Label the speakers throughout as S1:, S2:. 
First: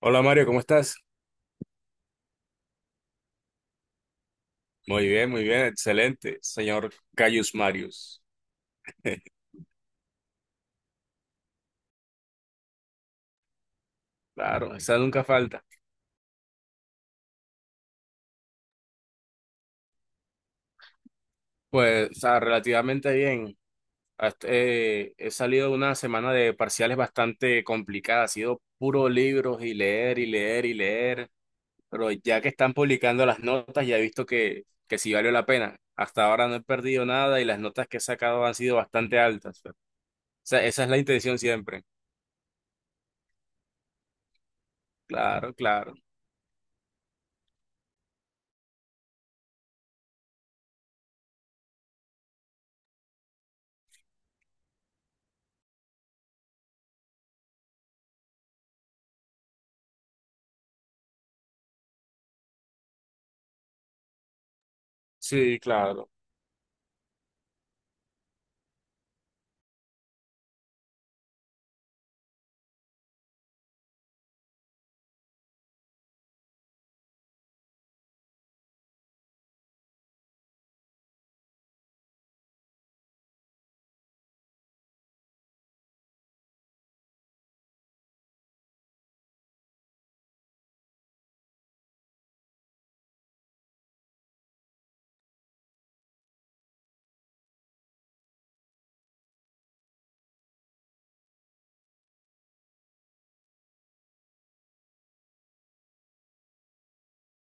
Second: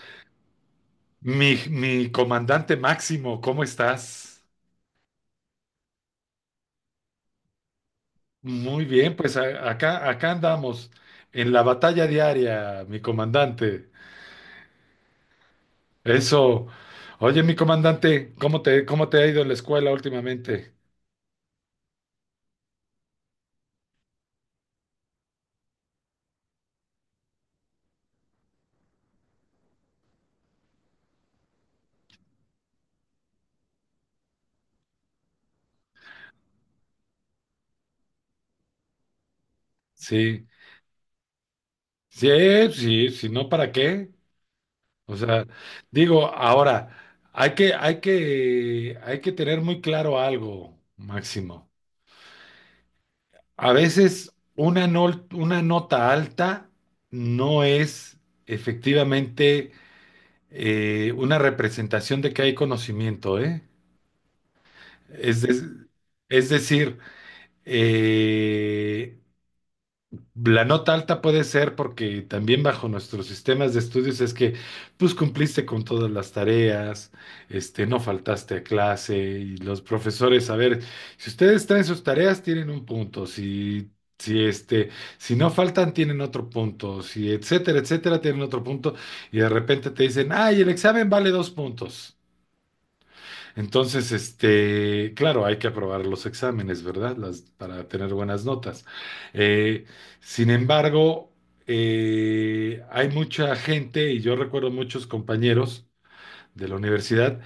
S1: Hola Mario, ¿cómo estás?
S2: Mi comandante Máximo, ¿cómo estás?
S1: Muy bien, excelente, señor Cayus Marius.
S2: Muy bien, pues acá, acá andamos en la batalla diaria, mi comandante.
S1: Claro, esa nunca falta.
S2: Eso. Oye, mi comandante, ¿cómo te ha ido en la escuela últimamente?
S1: Pues, o sea, relativamente bien. He salido de una semana de parciales bastante complicada, ha sido puro libros y leer y leer y leer, pero ya que están publicando las notas, ya he visto que sí valió la pena. Hasta ahora no he perdido nada y las notas que he sacado han sido bastante altas. O
S2: Sí,
S1: sea, esa es la intención siempre.
S2: sí, sí, si no, ¿para qué? O sea,
S1: Claro, claro.
S2: digo, ahora, hay que tener muy claro algo, Máximo. A veces una nota alta no es efectivamente una representación de que hay conocimiento, ¿eh? Es,
S1: Sí,
S2: de-
S1: claro.
S2: es decir, eh, la nota alta puede ser porque también bajo nuestros sistemas de estudios es que pues cumpliste con todas las tareas, este, no faltaste a clase y los profesores, a ver, si ustedes traen sus tareas tienen un punto, si este, si no faltan tienen otro punto, si etcétera, etcétera tienen otro punto y de repente te dicen, "Ay, el examen vale 2 puntos." Entonces, este, claro, hay que aprobar los exámenes, ¿verdad? Las, para tener buenas notas. Eh, sin embargo, hay mucha gente, y yo recuerdo muchos compañeros de la universidad,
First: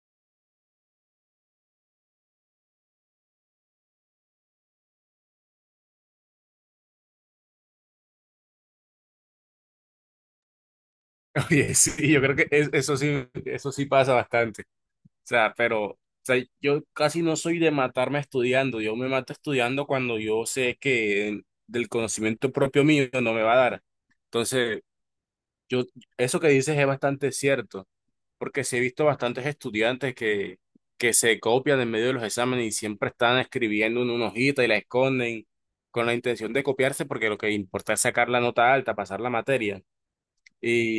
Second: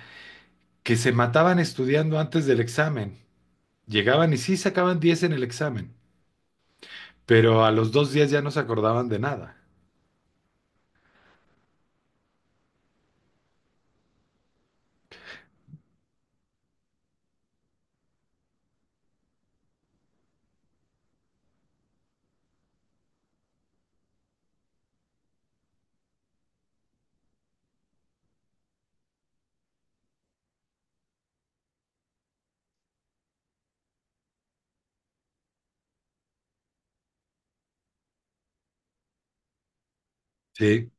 S2: que se mataban estudiando antes del examen. Llegaban y sí sacaban 10 en el examen, pero a los 2 días ya no se acordaban de nada.
S1: Oye, sí, yo creo que eso sí pasa bastante. O sea, pero, o sea, yo casi no soy de matarme estudiando. Yo me mato estudiando cuando yo sé que del conocimiento propio mío no me va a dar. Entonces, yo, eso que dices es bastante cierto, porque sí he visto bastantes estudiantes que se copian en medio de los exámenes y siempre están escribiendo en una hojita y la esconden con la intención de copiarse porque lo que importa es sacar la nota alta, pasar la materia.
S2: Sí,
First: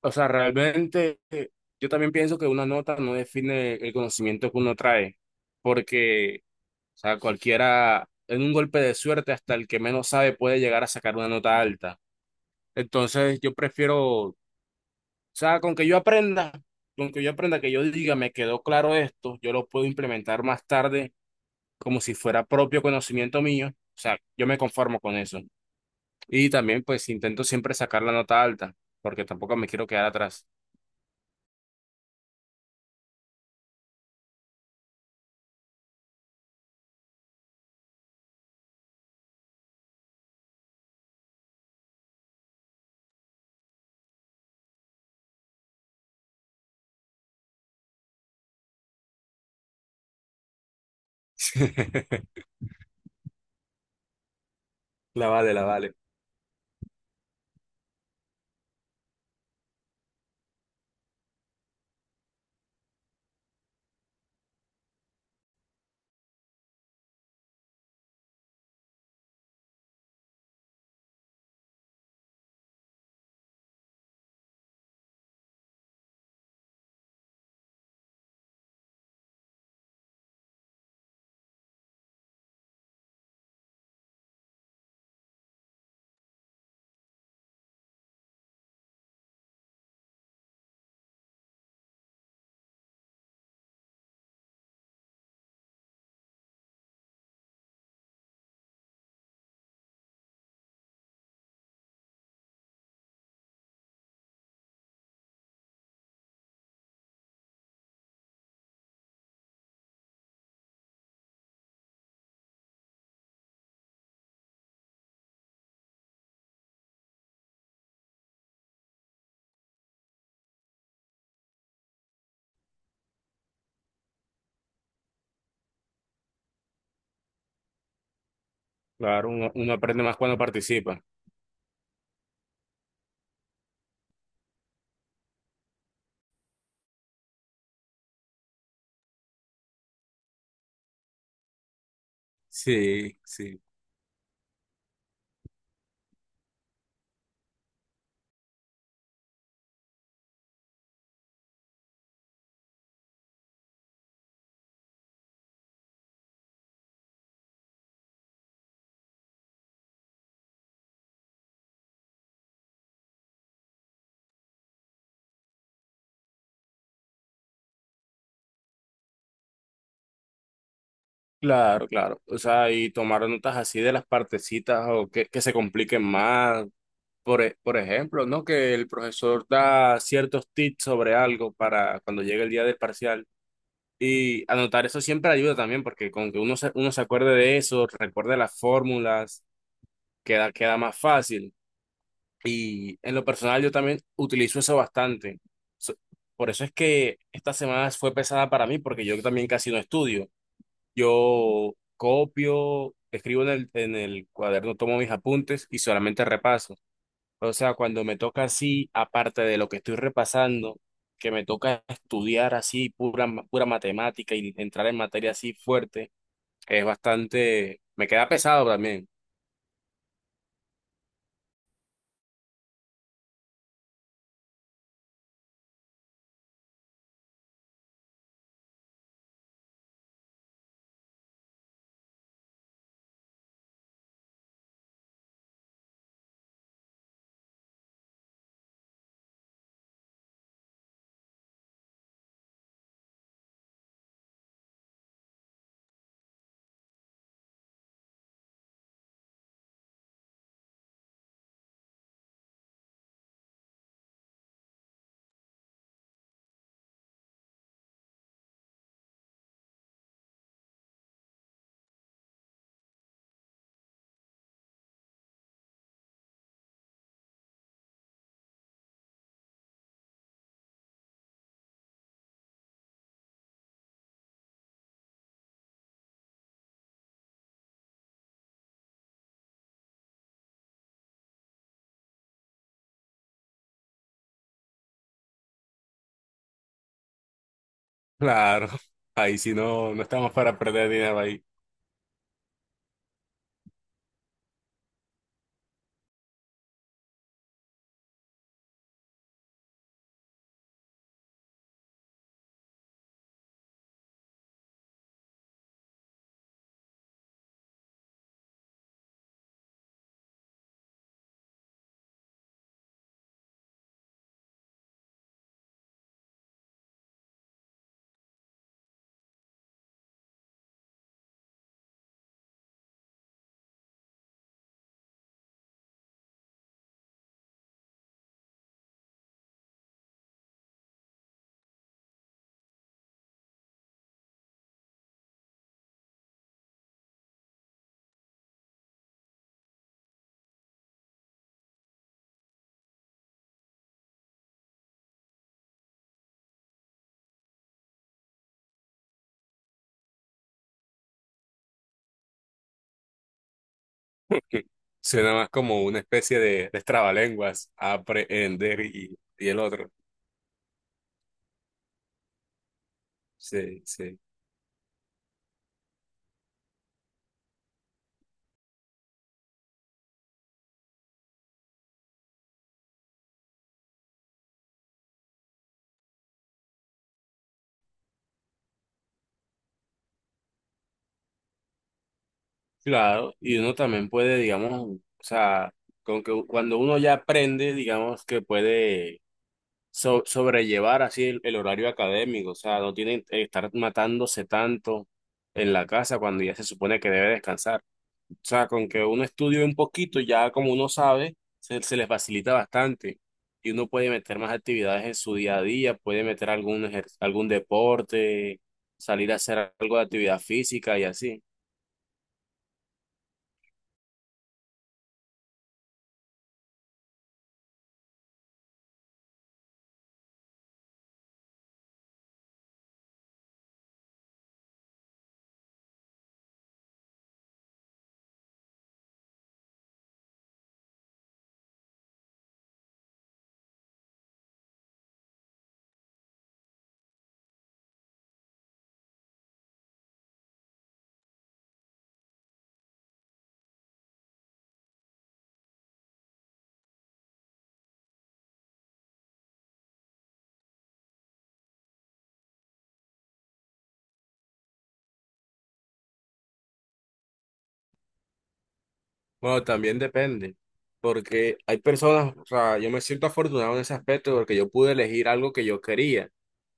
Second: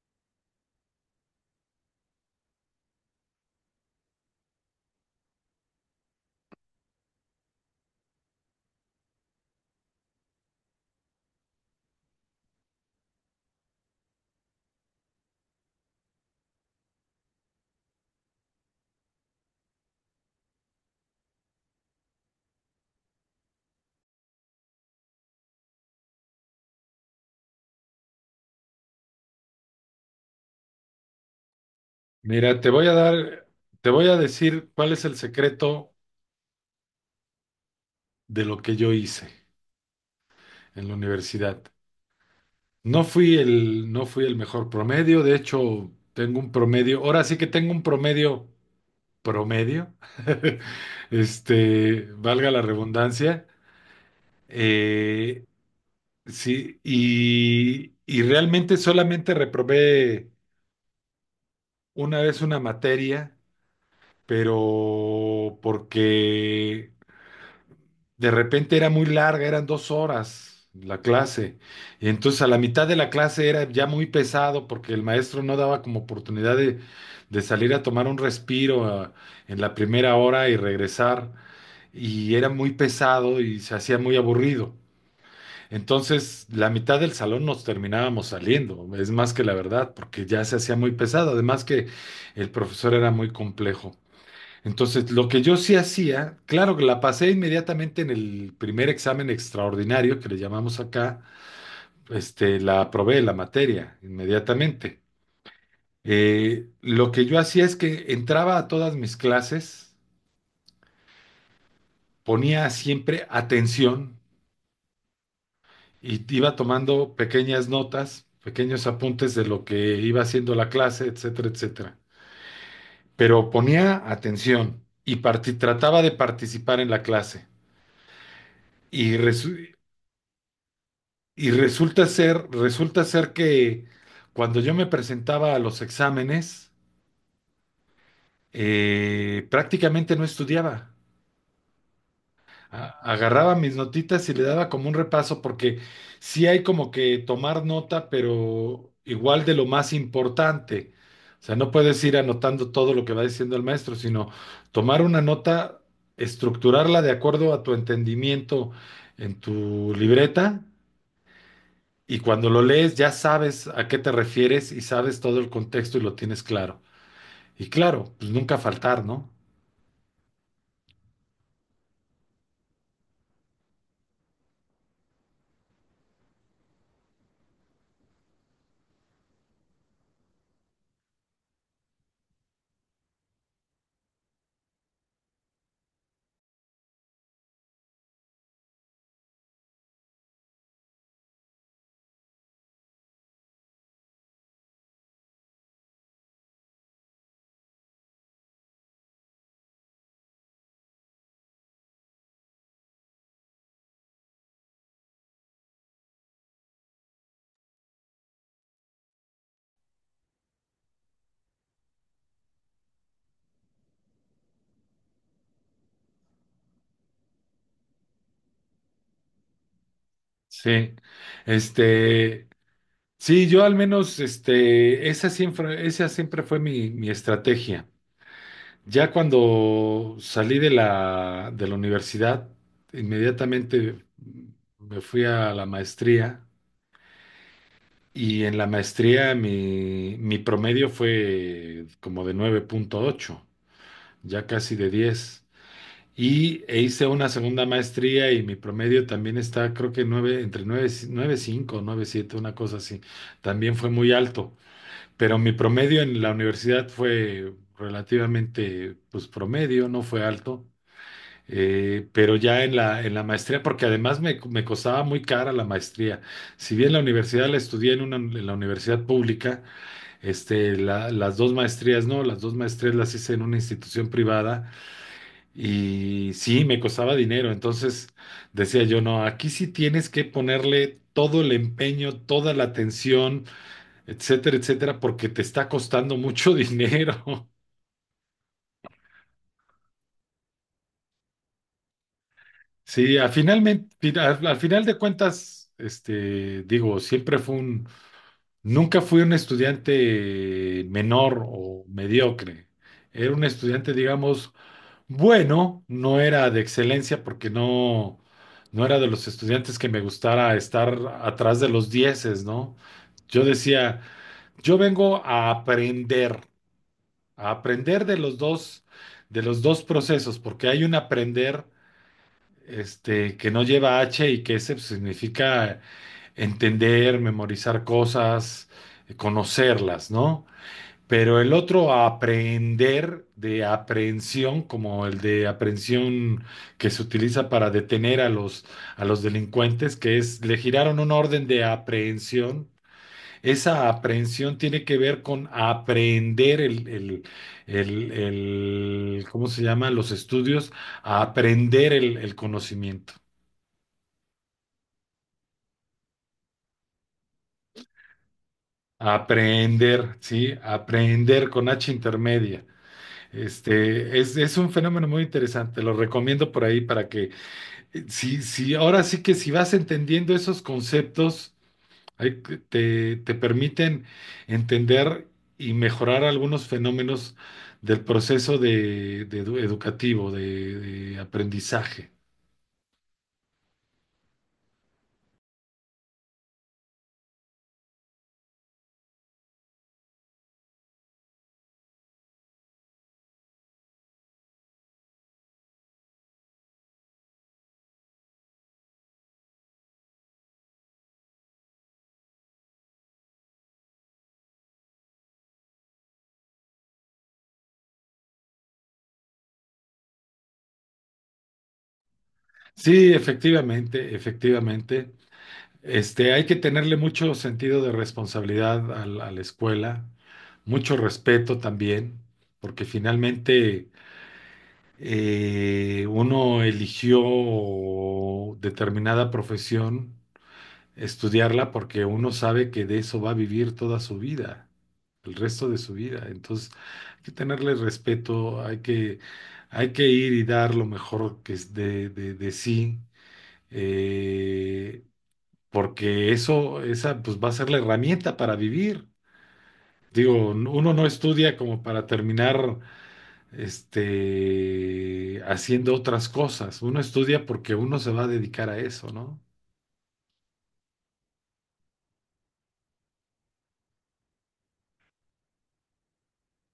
S1: O sea, realmente yo también pienso que una nota no define el conocimiento que uno trae, porque, o sea, cualquiera, en un golpe de suerte, hasta el que menos sabe puede llegar a sacar una nota alta. Entonces, yo prefiero, o sea, con que yo aprenda, que yo diga, me quedó claro esto, yo lo puedo implementar más tarde como si fuera propio conocimiento mío. O sea, yo me conformo con eso. Y también, pues, intento siempre sacar la nota alta, porque tampoco me quiero quedar atrás.
S2: mira, te voy a dar, te voy a decir cuál es el secreto de lo que yo hice en la universidad. No fui el mejor promedio, de hecho tengo un promedio, ahora sí que tengo un promedio promedio, este, valga la redundancia,
S1: La
S2: eh,
S1: vale, la vale.
S2: sí, y realmente solamente reprobé una vez una materia, pero porque de repente era muy larga, eran 2 horas la clase. Y entonces a la mitad de la clase era ya muy pesado porque el maestro no daba como oportunidad de salir a tomar un respiro en la primera hora y regresar. Y era muy pesado y se hacía muy aburrido. Entonces la mitad del salón nos terminábamos saliendo, es más que la verdad, porque ya se hacía muy pesado. Además que el profesor era muy complejo. Entonces, lo que yo sí hacía, claro que la pasé inmediatamente en el primer examen extraordinario que le llamamos acá, este, la aprobé la materia inmediatamente. Lo que yo hacía es que entraba a todas mis clases, ponía siempre atención y iba tomando pequeñas notas, pequeños apuntes de lo que iba haciendo la clase, etcétera, etcétera. Pero ponía atención y trataba de participar en la clase. Y
S1: Claro, uno
S2: resu-
S1: aprende más cuando participa.
S2: Y resulta ser que cuando yo me presentaba a los exámenes, prácticamente no estudiaba. A-
S1: Sí,
S2: Agarraba
S1: sí.
S2: mis notitas y le daba como un repaso porque sí hay como que tomar nota, pero igual de lo más importante. O sea, no puedes ir anotando todo lo que va diciendo el maestro, sino tomar una nota, estructurarla de acuerdo a tu entendimiento en tu libreta. Y cuando lo lees ya sabes a qué te refieres y sabes todo el contexto y lo tienes claro. Y claro, pues nunca faltar, ¿no?
S1: Claro, claro. O sea, y tomar notas así de las partecitas o que se compliquen más. Por, por ejemplo, ¿no? Que el profesor da ciertos tips sobre algo para cuando llegue el día del parcial. Y anotar eso siempre ayuda también, porque con que uno se acuerde de eso, recuerde las fórmulas, queda más fácil. Y en lo personal yo también utilizo eso bastante. So- Por eso es que esta semana fue pesada para mí porque yo también casi no estudio. Yo copio, escribo en el cuaderno, tomo mis apuntes y solamente repaso. O sea, cuando me toca así, aparte de lo que estoy repasando, que me toca estudiar así pura matemática y entrar en materia así fuerte, es bastante, me queda pesado también.
S2: Sí. Este, sí, yo al menos, este, esa siempre fue mi estrategia. Ya cuando salí de de la universidad, inmediatamente me fui a la maestría y en la maestría mi promedio fue como de 9.8, ya casi de 10. Y e hice una segunda maestría y mi promedio también está, creo que 9, entre nueve nueve cinco nueve siete, una cosa así. También fue muy alto, pero mi promedio en la universidad fue relativamente, pues promedio, no fue alto. Pero ya en en la maestría, porque me costaba muy cara la maestría. Si bien la universidad la estudié en, una, en la universidad pública, este, las 2 maestrías no, las 2 maestrías las hice en una institución privada y sí, me costaba dinero, entonces decía yo, no, aquí sí tienes que ponerle todo el empeño, toda la atención, etcétera, etcétera, porque te está costando mucho dinero.
S1: Claro, ahí si no, no estamos para perder dinero ahí.
S2: Sí, a finalmente, al final de cuentas, este, digo, nunca fui un estudiante menor o mediocre. Era un estudiante, digamos, bueno, no era de excelencia porque no, no era de los estudiantes que me gustara estar atrás de los dieces, ¿no? Yo decía, yo vengo a aprender de los dos procesos, porque hay un aprender, este, que no lleva H y que ese pues, significa entender, memorizar cosas, conocerlas, ¿no? Pero el otro aprehender de aprehensión, como el de aprehensión que se utiliza para detener a los delincuentes, que es, le giraron una orden de aprehensión. Esa aprehensión tiene que ver con aprender ¿cómo se llama? Los estudios, a aprender el conocimiento.
S1: Suena más como una especie de trabalenguas, aprender y el otro.
S2: Aprender, sí, aprender con H intermedia.
S1: Sí, sí.
S2: Este, es un fenómeno muy interesante, lo recomiendo por ahí para que sí, sí, ahora sí que si vas entendiendo esos conceptos, ahí te permiten entender y mejorar algunos fenómenos del de educativo, de aprendizaje.
S1: Claro, y uno también puede, digamos, o sea, con que cuando uno ya aprende, digamos que puede sobrellevar así el horario académico, o sea, no tiene que estar matándose tanto en la casa cuando ya se supone que debe descansar. O sea, con que uno estudie un poquito, ya como uno sabe, se les facilita bastante. Y uno puede meter más actividades en su día a día, puede meter algún deporte, salir a hacer algo de actividad física y así.
S2: Sí, efectivamente, efectivamente. Este, hay que tenerle mucho sentido de responsabilidad a la escuela, mucho respeto también, porque finalmente uno eligió determinada profesión, estudiarla porque uno sabe que de eso va a vivir toda su vida, el resto de su vida. Entonces, hay que tenerle respeto, hay que ir y dar lo mejor que es de sí, eh, porque esa, pues va a ser la herramienta para vivir. Digo, uno no estudia como para terminar este, haciendo otras cosas. Uno estudia porque uno se va a dedicar a eso, ¿no?
S1: Bueno, también depende, porque hay personas, o sea, yo me siento afortunado en ese aspecto porque yo pude elegir algo que yo quería,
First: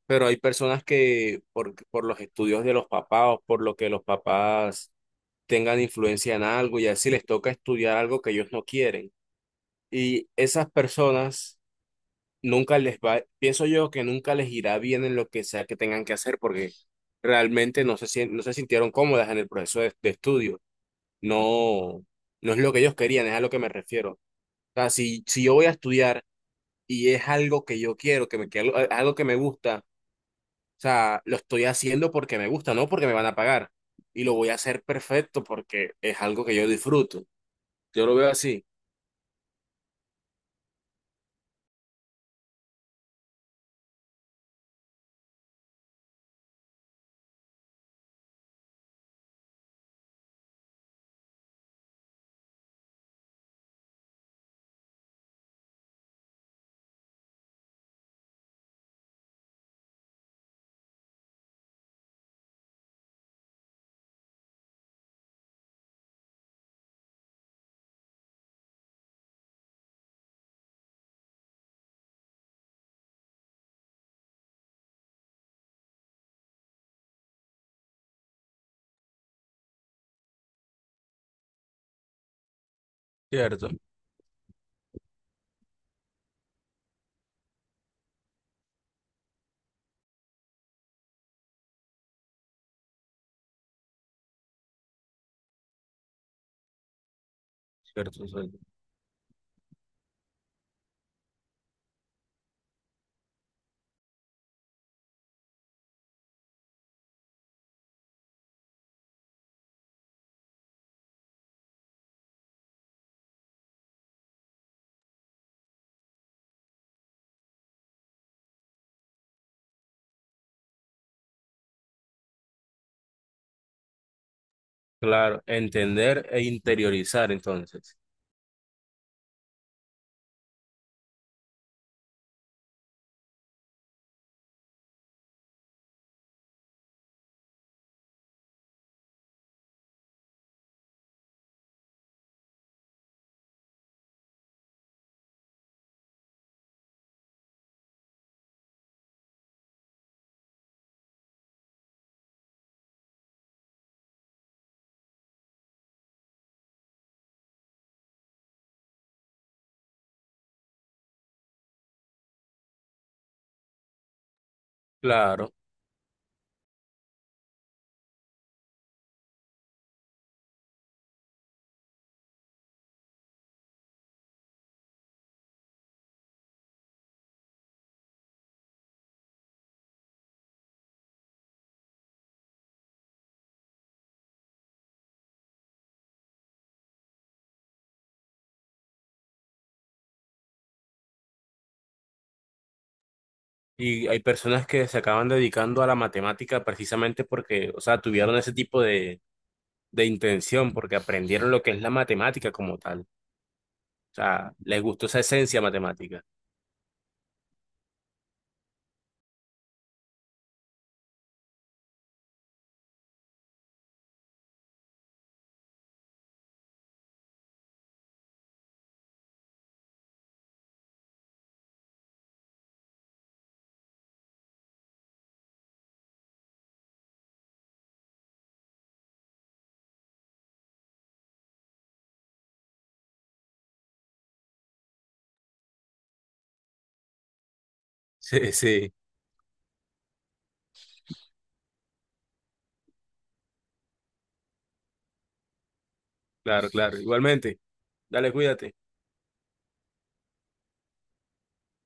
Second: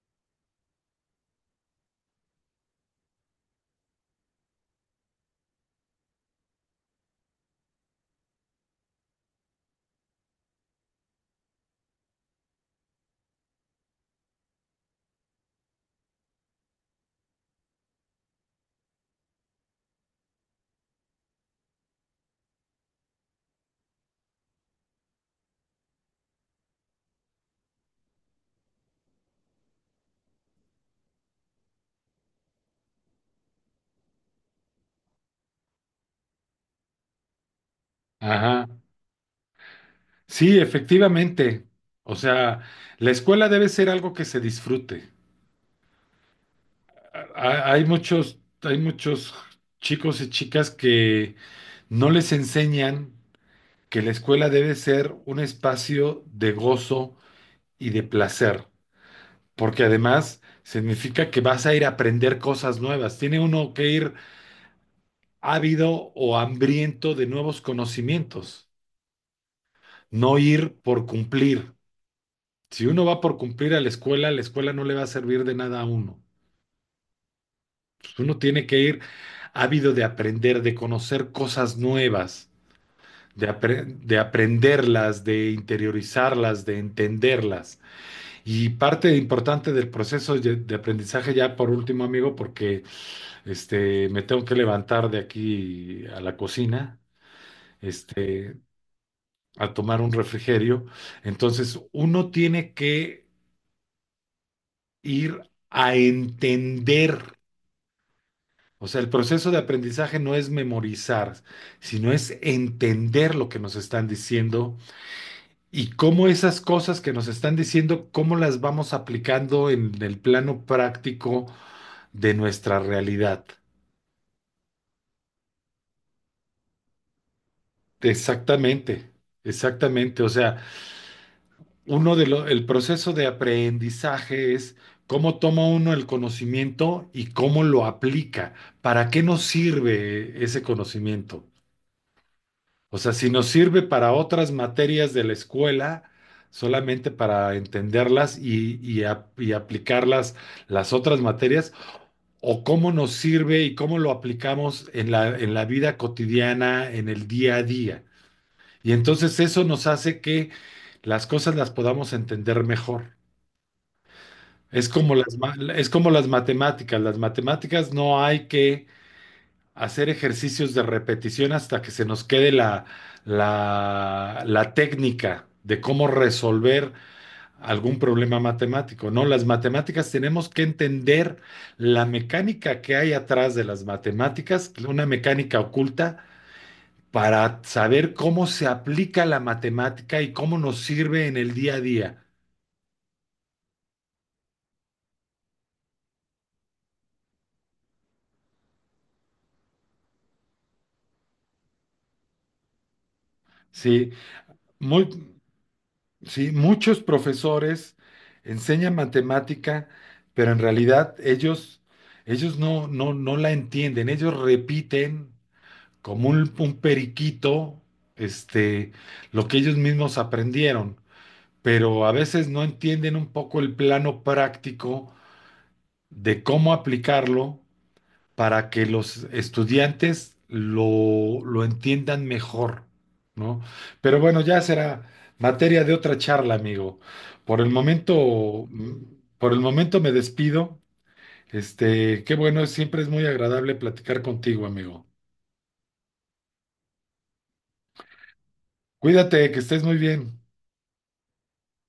S1: pero hay personas que por los estudios de los papás o por lo que los papás tengan influencia en algo y así les toca estudiar algo que ellos no quieren. Y esas personas nunca les va, pienso yo que nunca les irá bien en lo que sea que tengan que hacer porque realmente no se sintieron cómodas en el proceso de estudio. No, no es lo que ellos querían, es a lo que me refiero. O sea, si yo voy a estudiar y es algo que yo quiero, que me, que algo, algo que me gusta, o sea, lo estoy haciendo porque me gusta, no porque me van a pagar. Y lo voy a hacer perfecto porque es algo que yo disfruto. Yo lo veo así.
S2: Ajá. Sí, efectivamente. O sea, la escuela debe ser algo que se disfrute. Hay hay muchos chicos y chicas que no les enseñan que la escuela debe ser un espacio de gozo y de placer, porque además significa que vas a ir a aprender cosas nuevas. Tiene uno que ir ávido o hambriento de nuevos conocimientos, no ir por cumplir. Si uno va por cumplir a la escuela no le va a servir de nada a uno. Pues, uno tiene que ir ávido de aprender, de conocer cosas nuevas,
S1: Cierto.
S2: de aprenderlas, de interiorizarlas, de entenderlas. Y parte importante del de aprendizaje, ya por último, amigo, porque este, me tengo que levantar de aquí a la cocina. Este, a tomar un refrigerio. Entonces, uno tiene que ir a entender. O sea, el proceso de aprendizaje no es memorizar, sino es entender lo que nos están diciendo y cómo esas cosas que nos están diciendo, cómo las vamos aplicando en el plano práctico de nuestra realidad.
S1: Claro, entender e interiorizar entonces.
S2: Exactamente, exactamente. O sea, el proceso de aprendizaje es cómo toma uno el conocimiento y cómo lo aplica. ¿Para qué nos sirve ese conocimiento? O sea, si nos sirve para otras materias de la escuela, solamente para entenderlas y aplicarlas las otras materias, o cómo nos sirve y cómo lo aplicamos en en la vida cotidiana, en el día a día. Y entonces eso nos hace que las cosas las podamos entender mejor.
S1: Claro.
S2: Es como las matemáticas. Las matemáticas no hay que hacer ejercicios de repetición hasta que se nos quede la técnica de cómo resolver algún problema matemático. No, las matemáticas tenemos que entender la mecánica que hay atrás de las matemáticas, una mecánica oculta, para saber cómo se aplica la matemática y cómo nos sirve en el día a día.
S1: Y hay personas que se acaban dedicando a la matemática precisamente porque, o sea, tuvieron ese tipo de intención, porque aprendieron lo que es la matemática como tal. O
S2: Sí,
S1: sea, les gustó
S2: muy.
S1: esa esencia matemática.
S2: Sí, muchos profesores enseñan matemática, pero en realidad ellos, no la entienden, ellos repiten como un periquito, este, lo que ellos mismos aprendieron, pero a veces no entienden un poco el plano práctico de cómo aplicarlo para que los estudiantes lo entiendan mejor, ¿no? Pero bueno, ya será materia de otra charla, amigo. Por el
S1: Sí,
S2: momento,
S1: sí,
S2: por el momento me despido. Este, qué bueno, siempre es muy agradable platicar contigo, amigo.
S1: claro, claro. Igualmente, dale, cuídate.
S2: Cuídate, que estés muy bien.